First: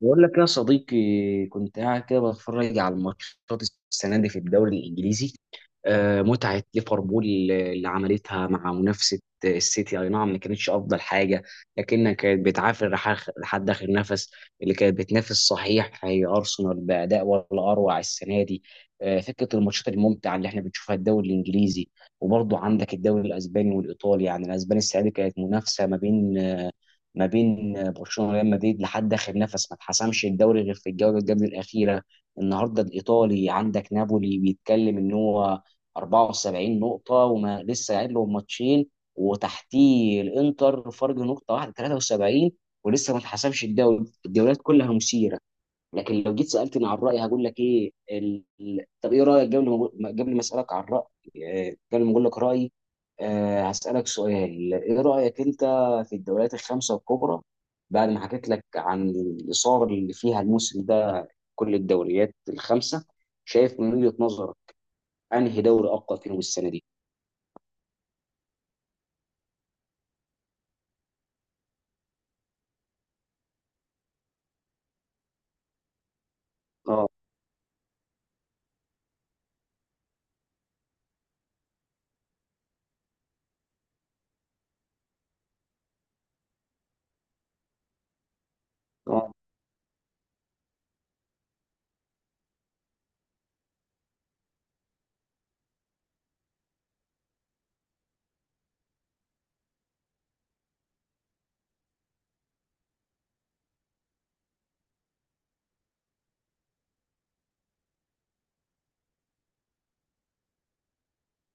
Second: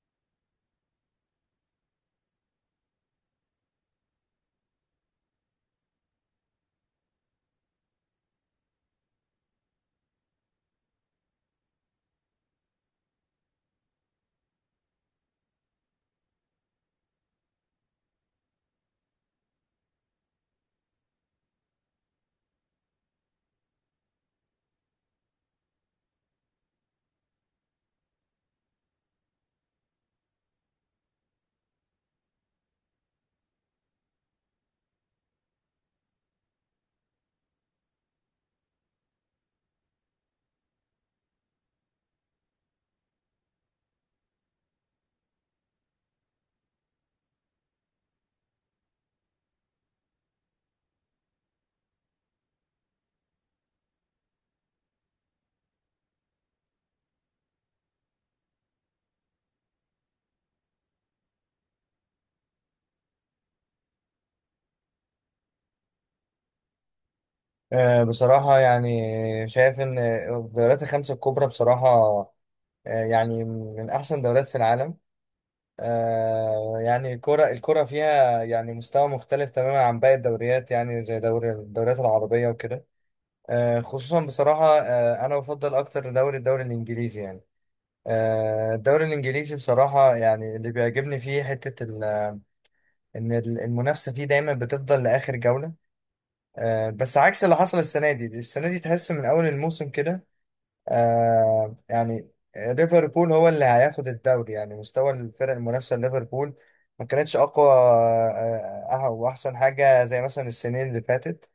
بقول لك يا صديقي، كنت قاعد كده بتفرج على الماتشات السنه دي في الدوري الانجليزي. متعه ليفربول اللي عملتها مع منافسه السيتي، اي نعم ما كانتش افضل حاجه، لكنها كانت بتعافر لحد اخر نفس. اللي كانت بتنافس صحيح هي ارسنال باداء ولا اروع السنه دي. فكره الماتشات الممتعه اللي احنا بنشوفها الدوري الانجليزي. وبرضه عندك الدوري الاسباني والايطالي، يعني الاسباني السنه دي كانت منافسه ما بين برشلونه وريال مدريد لحد اخر نفس، ما اتحسمش الدوري غير في الجوله اللي قبل الاخيره. النهارده الايطالي عندك نابولي بيتكلم ان هو 74 نقطه وما لسه قاعد له ماتشين، وتحتيه الانتر فرق نقطه واحده 73، ولسه ما اتحسمش الدوري. الدوريات كلها مثيره. لكن لو جيت سالتني عن رايي، هقول لك ايه طب ايه رايك؟ قبل ما قبل ما اسالك عن رايي، قبل ما اقول لك رايي، هسالك سؤال، ايه رايك انت في الدوريات الخمسه الكبرى؟ بعد ما حكيت لك عن الاثاره اللي فيها الموسم ده، كل الدوريات الخمسه، شايف من وجهه نظرك انهي دوري اقوى فيهم السنه دي؟ بصراحة يعني شايف إن الدوريات الخمسة الكبرى بصراحة، يعني من أحسن دوريات في العالم. اه، يعني الكرة فيها يعني مستوى مختلف تماما عن باقي الدوريات، يعني زي دوري الدوريات العربية وكده. خصوصا بصراحة، أنا بفضل أكتر دوري الإنجليزي يعني. الدوري اه. الإنجليزي بصراحة، يعني اللي بيعجبني فيه حتة إن المنافسة فيه دايما بتفضل لآخر جولة. بس عكس اللي حصل السنة دي تحس من أول الموسم كده. يعني ليفربول هو اللي هياخد الدوري، يعني مستوى الفرق المنافسة ليفربول ما كانتش أقوى وأحسن حاجة زي مثلا السنين اللي فاتت.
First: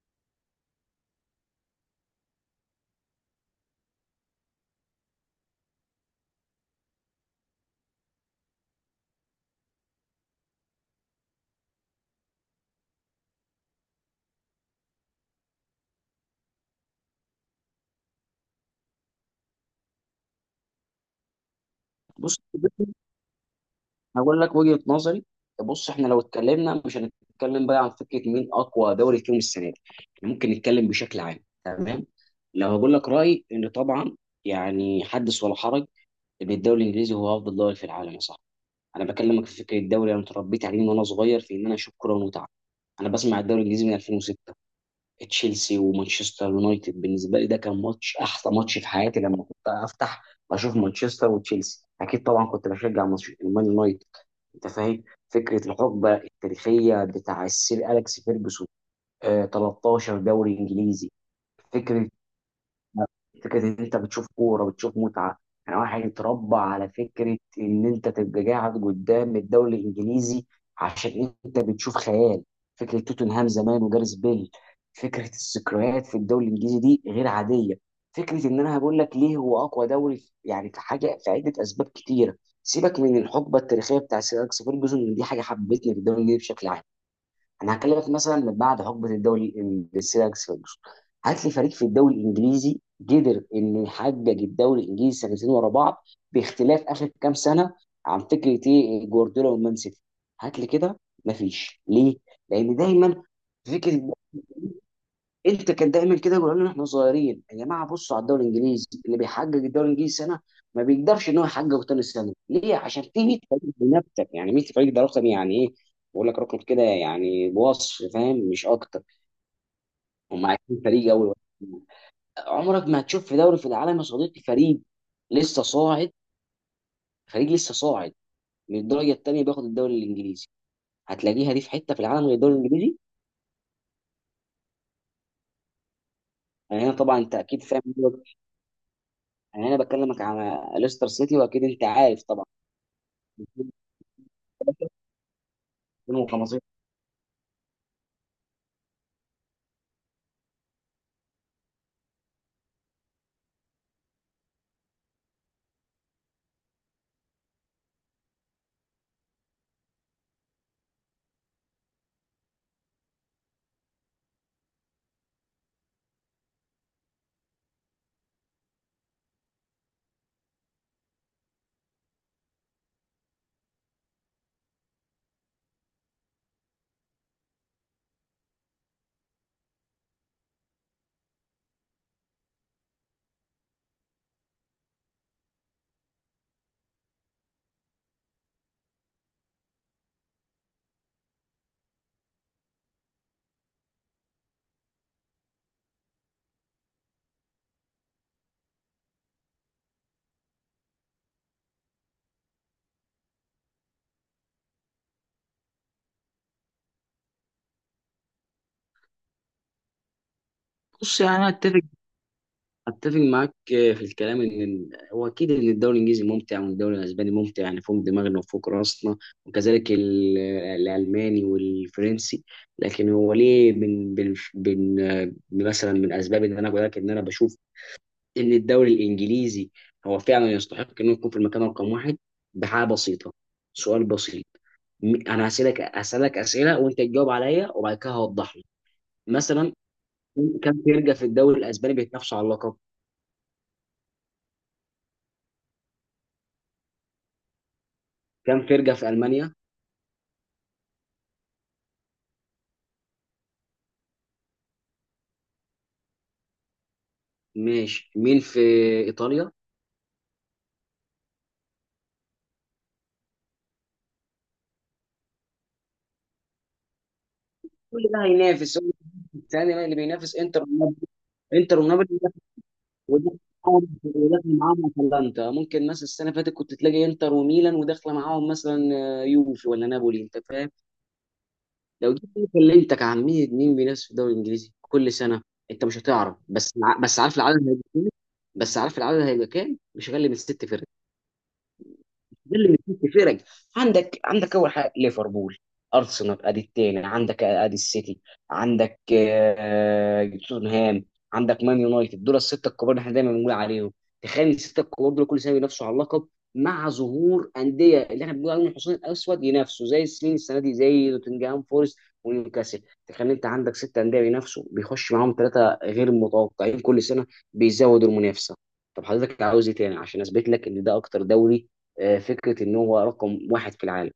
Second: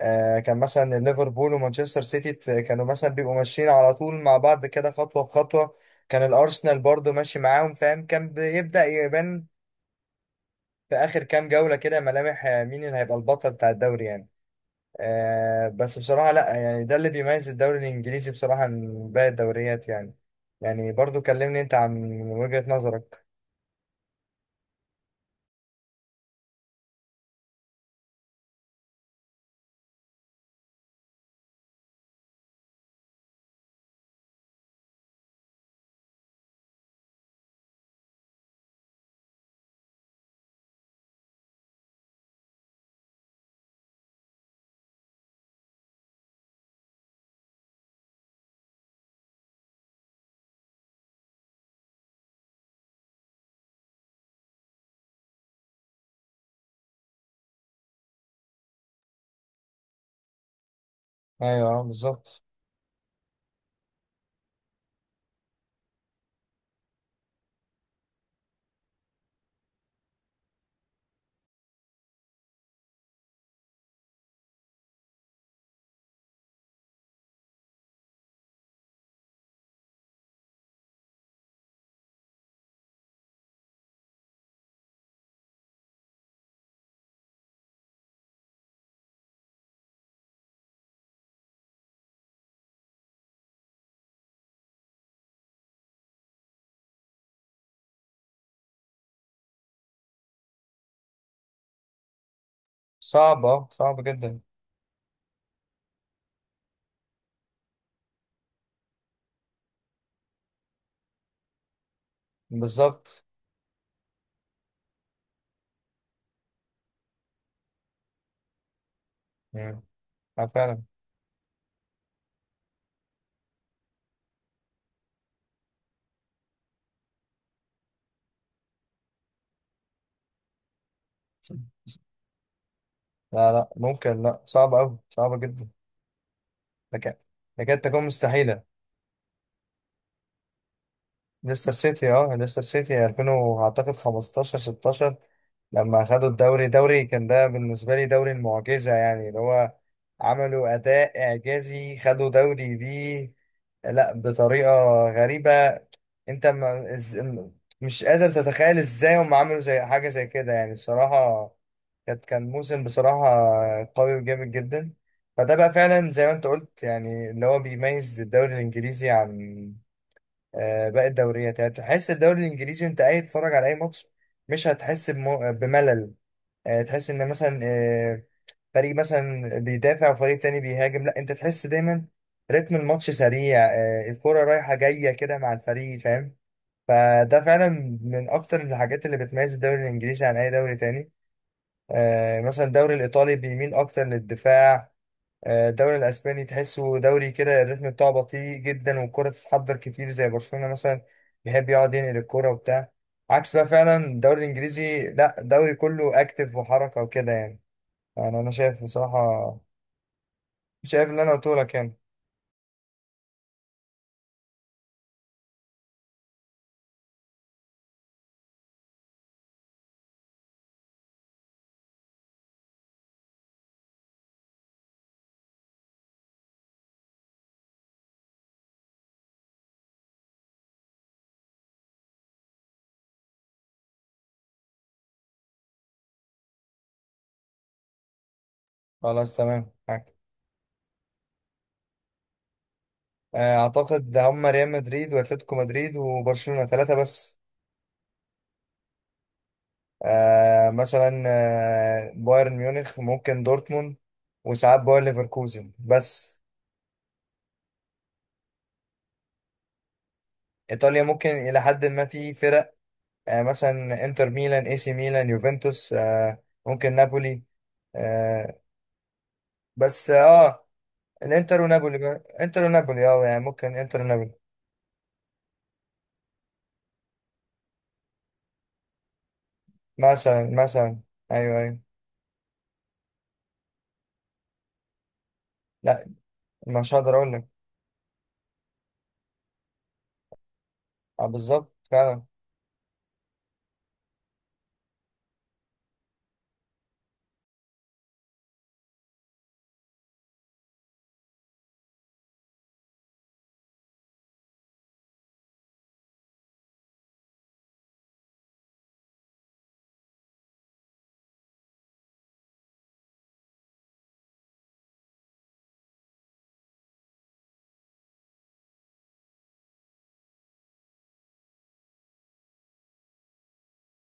كان مثلا ليفربول ومانشستر سيتي كانوا مثلا بيبقوا ماشيين على طول مع بعض كده، خطوة بخطوة. كان الأرسنال برضو ماشي معاهم فاهم، كان بيبدأ يبان في آخر كام جولة كده ملامح مين اللي هيبقى البطل بتاع الدوري يعني. بس بصراحة لا، يعني ده اللي بيميز الدوري الإنجليزي بصراحة من باقي الدوريات يعني. يعني برضو كلمني أنت عن بص، وجهة نظرك. هقول لك وجهة نظري. بص احنا لو اتكلمنا مش هنتكلم بقى عن فكرة مين اقوى دوري فيهم السنة دي، إحنا ممكن نتكلم بشكل عام. تمام. لو هقول لك رأيي، ان طبعا يعني حدث ولا حرج، ان الدوري الانجليزي هو افضل دوري في العالم يا صاحبي. انا بكلمك في فكرة الدوري، انا اتربيت عليه من وانا صغير في ان انا اشوف كرة ومتعة. انا بسمع الدوري الانجليزي من 2006، تشيلسي ومانشستر يونايتد بالنسبة لي ده كان ماتش، احسن ماتش في حياتي، لما كنت افتح اشوف مانشستر وتشيلسي. اكيد طبعا كنت بشجع المان يونايتد، انت فاهم، فكره الحقبه التاريخيه بتاع السير اليكس فيرجسون، 13 دوري انجليزي. أيوه فكره بالظبط. فكره ان انت بتشوف كوره بتشوف متعه، يعني واحد اتربى على فكره ان انت تبقى قاعد قدام الدوري الانجليزي عشان انت بتشوف خيال. فكره توتنهام زمان وجاريث بيل، فكره الذكريات في الدوري الانجليزي دي غير عاديه. فكره ان انا هقول لك ليه هو اقوى دوري يعني في حاجه، في عده اسباب كتيره. سيبك من الحقبه التاريخيه بتاع سير أليكس فيرجسون، دي حاجه حبتني في الدوري الانجليزي بشكل عام. انا هكلمك مثلا من بعد حقبه الدوري الانجليزي لأليكس فيرجسون، هات لي فريق في الدوري الانجليزي قدر انه يحقق الدوري الانجليزي سنتين ورا بعض باختلاف اخر كام سنه، عن فكره ايه جوارديولا والمان سيتي. هات لي كده، مفيش، ليه؟ لان دايما صعب، صعب فكره جدا. انت كان دايما كده يقولوا لنا احنا صغيرين، يا جماعه بصوا على الدوري الانجليزي، اللي بيحقق الدوري الانجليزي سنه ما بيقدرش ان هو يحققه تاني سنه. ليه؟ عشان بالظبط. في 100 فريق بينافسك، يعني 100 فريق ده رقم يعني ايه. بقول لك رقم كده يعني بوصف فاهم، مش اكتر. مم. هم أه 20 فعلا. فريق اول واحد. عمرك ما هتشوف في دوري في العالم يا صديقي فريق لسه صاعد، فريق لسه صاعد من الدرجه الثانيه بياخد الدوري الانجليزي، هتلاقيها دي في حته في العالم غير الدوري الانجليزي؟ لا، لا، ممكن لا، صعب أوي، صعبة جدا. يعني انا هنا لكن طبعا انت اكيد لكن فاهم، تكون مستحيلة. يعني انا هنا بكلمك على ليستر سيتي، واكيد ليستر انت سيتي عارف اه طبعا ليستر سيتي 2000 اعتقد 15 16 لما خدوا 2015. الدوري كان ده بالنسبة لي دوري المعجزة، يعني اللي هو عملوا أداء إعجازي، خدوا دوري بيه. لا، بطريقة غريبة. أنت ما إز... مش قادر تتخيل إزاي هم عملوا زي حاجة زي كده يعني الصراحة. كان موسم بصراحة قوي وجامد جدا. فده بقى فعلا زي ما أنت قلت، يعني اللي هو بيميز الدوري الإنجليزي عن باقي الدوريات، يعني تحس الدوري الانجليزي انت قاعد تتفرج على اي ماتش، مش هتحس بملل. تحس ان مثلا فريق مثلا بيدافع وفريق تاني بيهاجم، لا انت تحس دايما رتم الماتش سريع، الكرة رايحة جاية كده مع الفريق فاهم. فده فعلا من اكتر الحاجات اللي بتميز الدوري الانجليزي عن اي دوري تاني. مثلا الدوري الايطالي بيميل اكتر للدفاع. الدوري الاسباني تحسه دوري كده، الريتم بتاعه بطيء جدا والكرة تتحضر كتير، زي برشلونة مثلا بيحب يقعد ينقل الكرة وبتاع. عكس بقى فعلا الدوري الانجليزي، لا، الدوري كله اكتف وحركة وكده يعني. انا شايف بصراحة، شايف بص اللي انا يعني انا قلته لك اتفق يعني. اتفق معاك في الكلام، ان هو اكيد ان الدوري الانجليزي ممتع وان الدوري الاسباني ممتع يعني فوق دماغنا وفوق راسنا، وكذلك الالماني والفرنسي. لكن هو ليه، من مثلا من اسباب ان انا بقول لك ان انا بشوف ان الدوري الانجليزي هو فعلا يستحق انه يكون في المكان رقم واحد، بحاجه بسيطه، سؤال بسيط. انا هسالك اسئله وانت تجاوب عليا، وبعد كده هوضح لك. خلاص تمام مثلا معاك. كام فرقة في الدوري الأسباني بيتنافسوا على اللقب؟ اعتقد هم ريال مدريد واتلتيكو مدريد وبرشلونة، ثلاثة بس. كام فرقة في ألمانيا؟ مثلا بايرن ميونخ، ممكن دورتموند، وساعات باير ليفركوزن بس. ماشي، مين في إيطاليا؟ ايطاليا ممكن الى حد ما في فرق. مثلا انتر ميلان، اي سي ميلان، يوفنتوس، ممكن نابولي. كل ده آه، هينافس هو الثاني اللي بس إنتر اه، ونابولي الانتر إنتر ونابولي ونابولي بقى. بينافس، انتر ونابولي، وده، يعني ممكن انتر ونابولي. وداخل معاهم أتلانتا ممكن. مثلا السنة اللي فاتت كنت تلاقي إنتر وميلان، وداخلة معاهم مثلا يوفي ولا نابولي، أنت مثلا، فاهم؟ مثلا، ايوه، ايوه. لو جيت كلمتك عن مين مين بينافس في الدوري الإنجليزي كل سنة، أنت مش لا، هتعرف، بس مش هقدر بس اقول عارف لك. العدد هيبقى كام؟ بس عارف العدد هيبقى كام؟ مش أقل من 6 فرق، بالظبط فعلا. ده اللي مديك فرق. عندك اول حاجه ليفربول، ارسنال ادي الثاني، عندك ادي السيتي، عندك توتنهام، عندك مان يونايتد. دول السته الكبار اللي احنا دايما بنقول عليهم. تخيل السته الكبار دول كل سنه بينافسوا على اللقب، مع ظهور انديه اللي احنا بنقول عليهم الحصان الاسود ينافسوا زي السنين، السنه دي زي نوتنجهام فورست ونيوكاسل. تخيل انت عندك 6 انديه بينافسوا، بيخش معاهم ثلاثه غير متوقعين كل سنه بيزودوا المنافسه. طب حضرتك عاوز ايه تاني عشان اثبت لك ان ده اكتر دوري، فكره ان هو رقم واحد في العالم؟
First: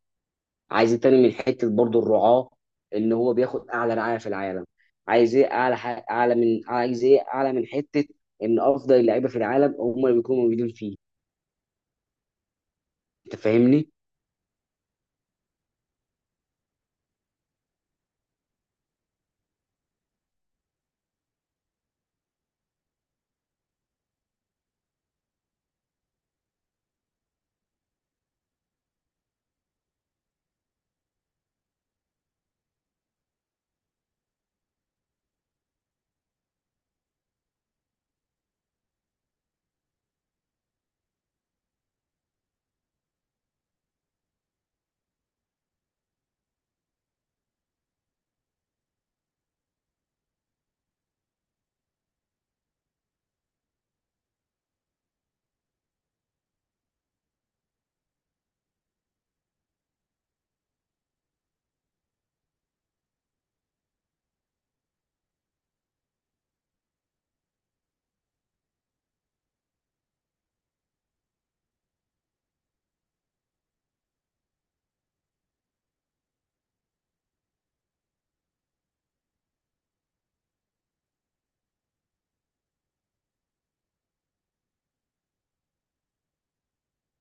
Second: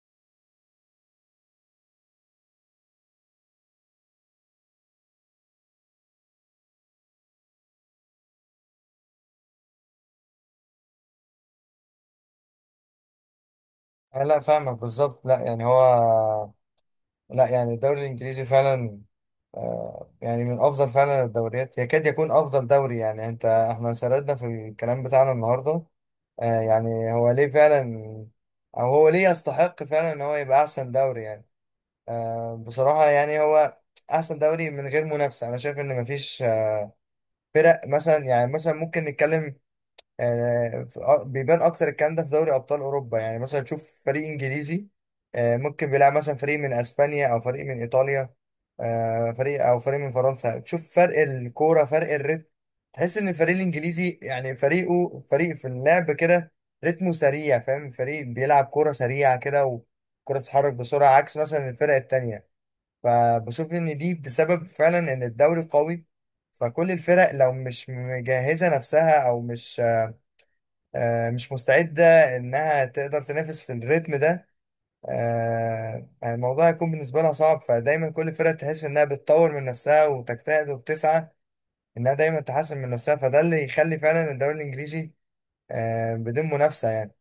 عايز إيه تاني، من حته برضو الرعاه، ان هو بياخد اعلى رعايه في العالم. عايز ايه اعلى اعلى من، عايز ايه اعلى من حته ان افضل اللعيبه في العالم هم اللي بيكونوا موجودين فيه، انت فاهمني؟ لا، فاهمك بالظبط، لا يعني هو، لا يعني الدوري الانجليزي فعلا يعني من افضل فعلا الدوريات، يكاد يكون افضل دوري. يعني انت احنا سردنا في الكلام بتاعنا النهارده يعني هو ليه فعلا، او هو ليه يستحق فعلا ان هو يبقى احسن دوري يعني. بصراحة يعني هو احسن دوري من غير منافسة. انا شايف ان مفيش، فرق مثلا، يعني مثلا ممكن نتكلم، يعني بيبان اكتر الكلام ده في دوري ابطال اوروبا. يعني مثلا تشوف فريق انجليزي ممكن بيلعب مثلا فريق من اسبانيا او فريق من ايطاليا، فريق او فريق من فرنسا، تشوف فرق الكوره، فرق الريتم، تحس ان الفريق الانجليزي يعني فريقه فريق في اللعب كده، رتمه سريع فاهم، فريق بيلعب كوره سريعه كده، وكرة بتتحرك بسرعه، عكس مثلا الفرق التانيه. فبشوف ان دي بسبب فعلا ان الدوري قوي، فكل الفرق لو مش مجهزه نفسها او مش مستعدة إنها تقدر تنافس في الريتم ده، يعني الموضوع هيكون بالنسبة لها صعب. فدايما كل فرقة تحس إنها بتطور من نفسها وتجتهد وبتسعى إنها دايما تحسن من نفسها، فده اللي يخلي فعلا الدوري الإنجليزي بدون منافسة يعني.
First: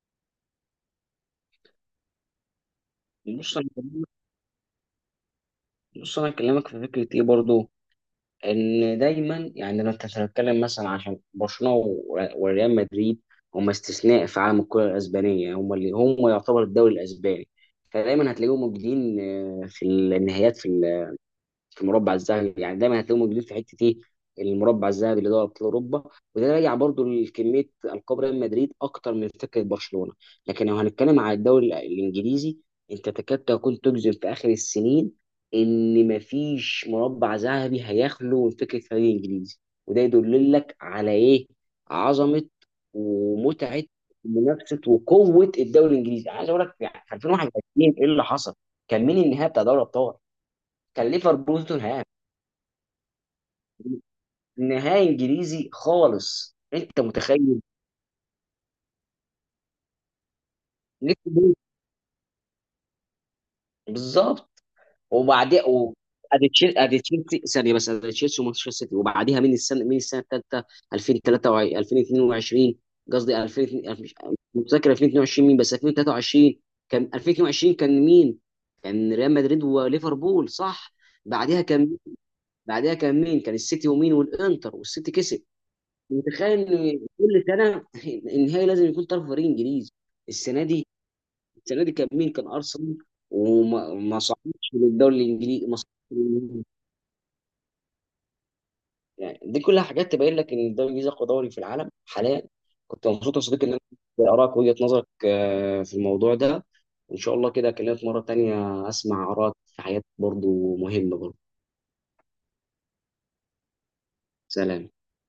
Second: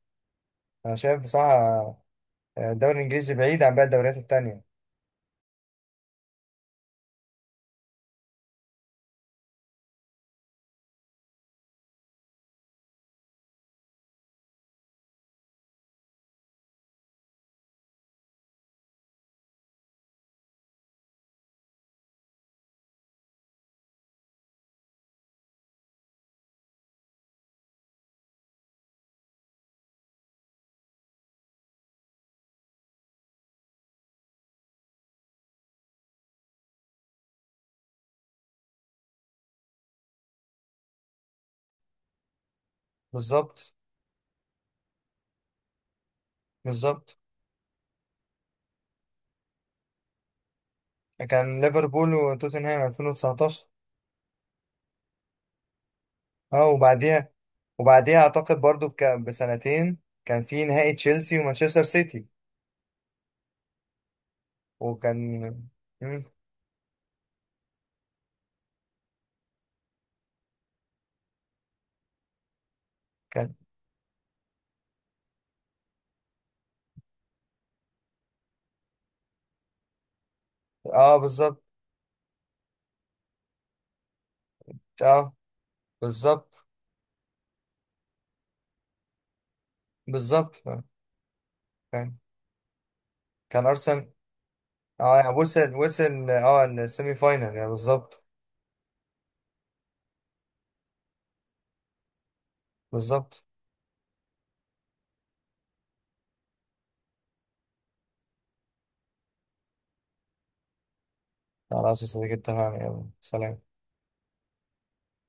أنا شايف بصراحة الدوري الإنجليزي بص بعيد انا عن باقي بكلمك- الدوريات التانية. بص انا اكلمك في فكره ايه برضو، ان دايما يعني لو انت هتتكلم مثلا عشان برشلونه وريال مدريد، هم استثناء في عالم الكره الاسبانيه، هم يعتبر الدوري الاسباني، فدايما هتلاقيهم موجودين في النهائيات، في المربع الذهبي، يعني دايما هتلاقيهم موجودين في حته ايه؟ المربع الذهبي اللي هو ابطال اوروبا. وده راجع برضو لكميه القاب ريال مدريد اكتر من فكره برشلونه. لكن لو هنتكلم على الدوري الانجليزي، انت تكاد تكون تجزم في اخر السنين ان مفيش مربع ذهبي هيخلو من فكره فريق انجليزي. وده يدل لك على ايه؟ عظمه بالظبط. ومتعه، منافسه وقوه الدوري الانجليزي. عايز اقول لك، يعني في بالظبط. 2021 ايه اللي حصل؟ كان مين النهائي بتاع دوري الابطال؟ كان كان ليفربول توتنهام، ليفربول وتوتنهام 2019. نهائي انجليزي خالص، اه، انت وبعديها، متخيل؟ وبعديها أعتقد برضو بسنتين كان في نهائي نيك تشيلسي بول ومانشستر سيتي. بالظبط. وكان وبعدين مين؟ ادي تشيلسي ثانيه، بس ادي تشيلسي ومانشستر سيتي. وبعديها من السنه الثالثه 2023، 2022 قصدي، كان. 2002، مش متذكر 2022 مين، بس 2023. كان 2022، كان مين؟ كان ريال مدريد وليفربول، صح. اه بعديها بالظبط. كان بعديها كان مين؟ كان السيتي ومين؟ والانتر والسيتي اه كسب. متخيل بالظبط. ان كل سنه النهائي لازم يكون طرف فريق انجليزي. بالظبط. السنه دي السنه دي كان كان. مين؟ كان ارسنال. كان وما ارسنال. ما صعدش للدوري اه يعني الانجليزي، وصل ما صعدش وصل للنهائي. السيمي فاينال، يعني بالظبط. يعني دي كلها حاجات تبين لك ان الدوري الانجليزي اقوى دوري في العالم حاليا. كنت مبسوط يا بالظبط. صديقي ان انا ارائك، وجهه نظرك في الموضوع ده، وان شاء الله كده اكلمك مره تانية اسمع ارائك في حاجات برضو مهمه برضو. خلاص يا صديقي، اتفقنا، يلا سلام. سلام.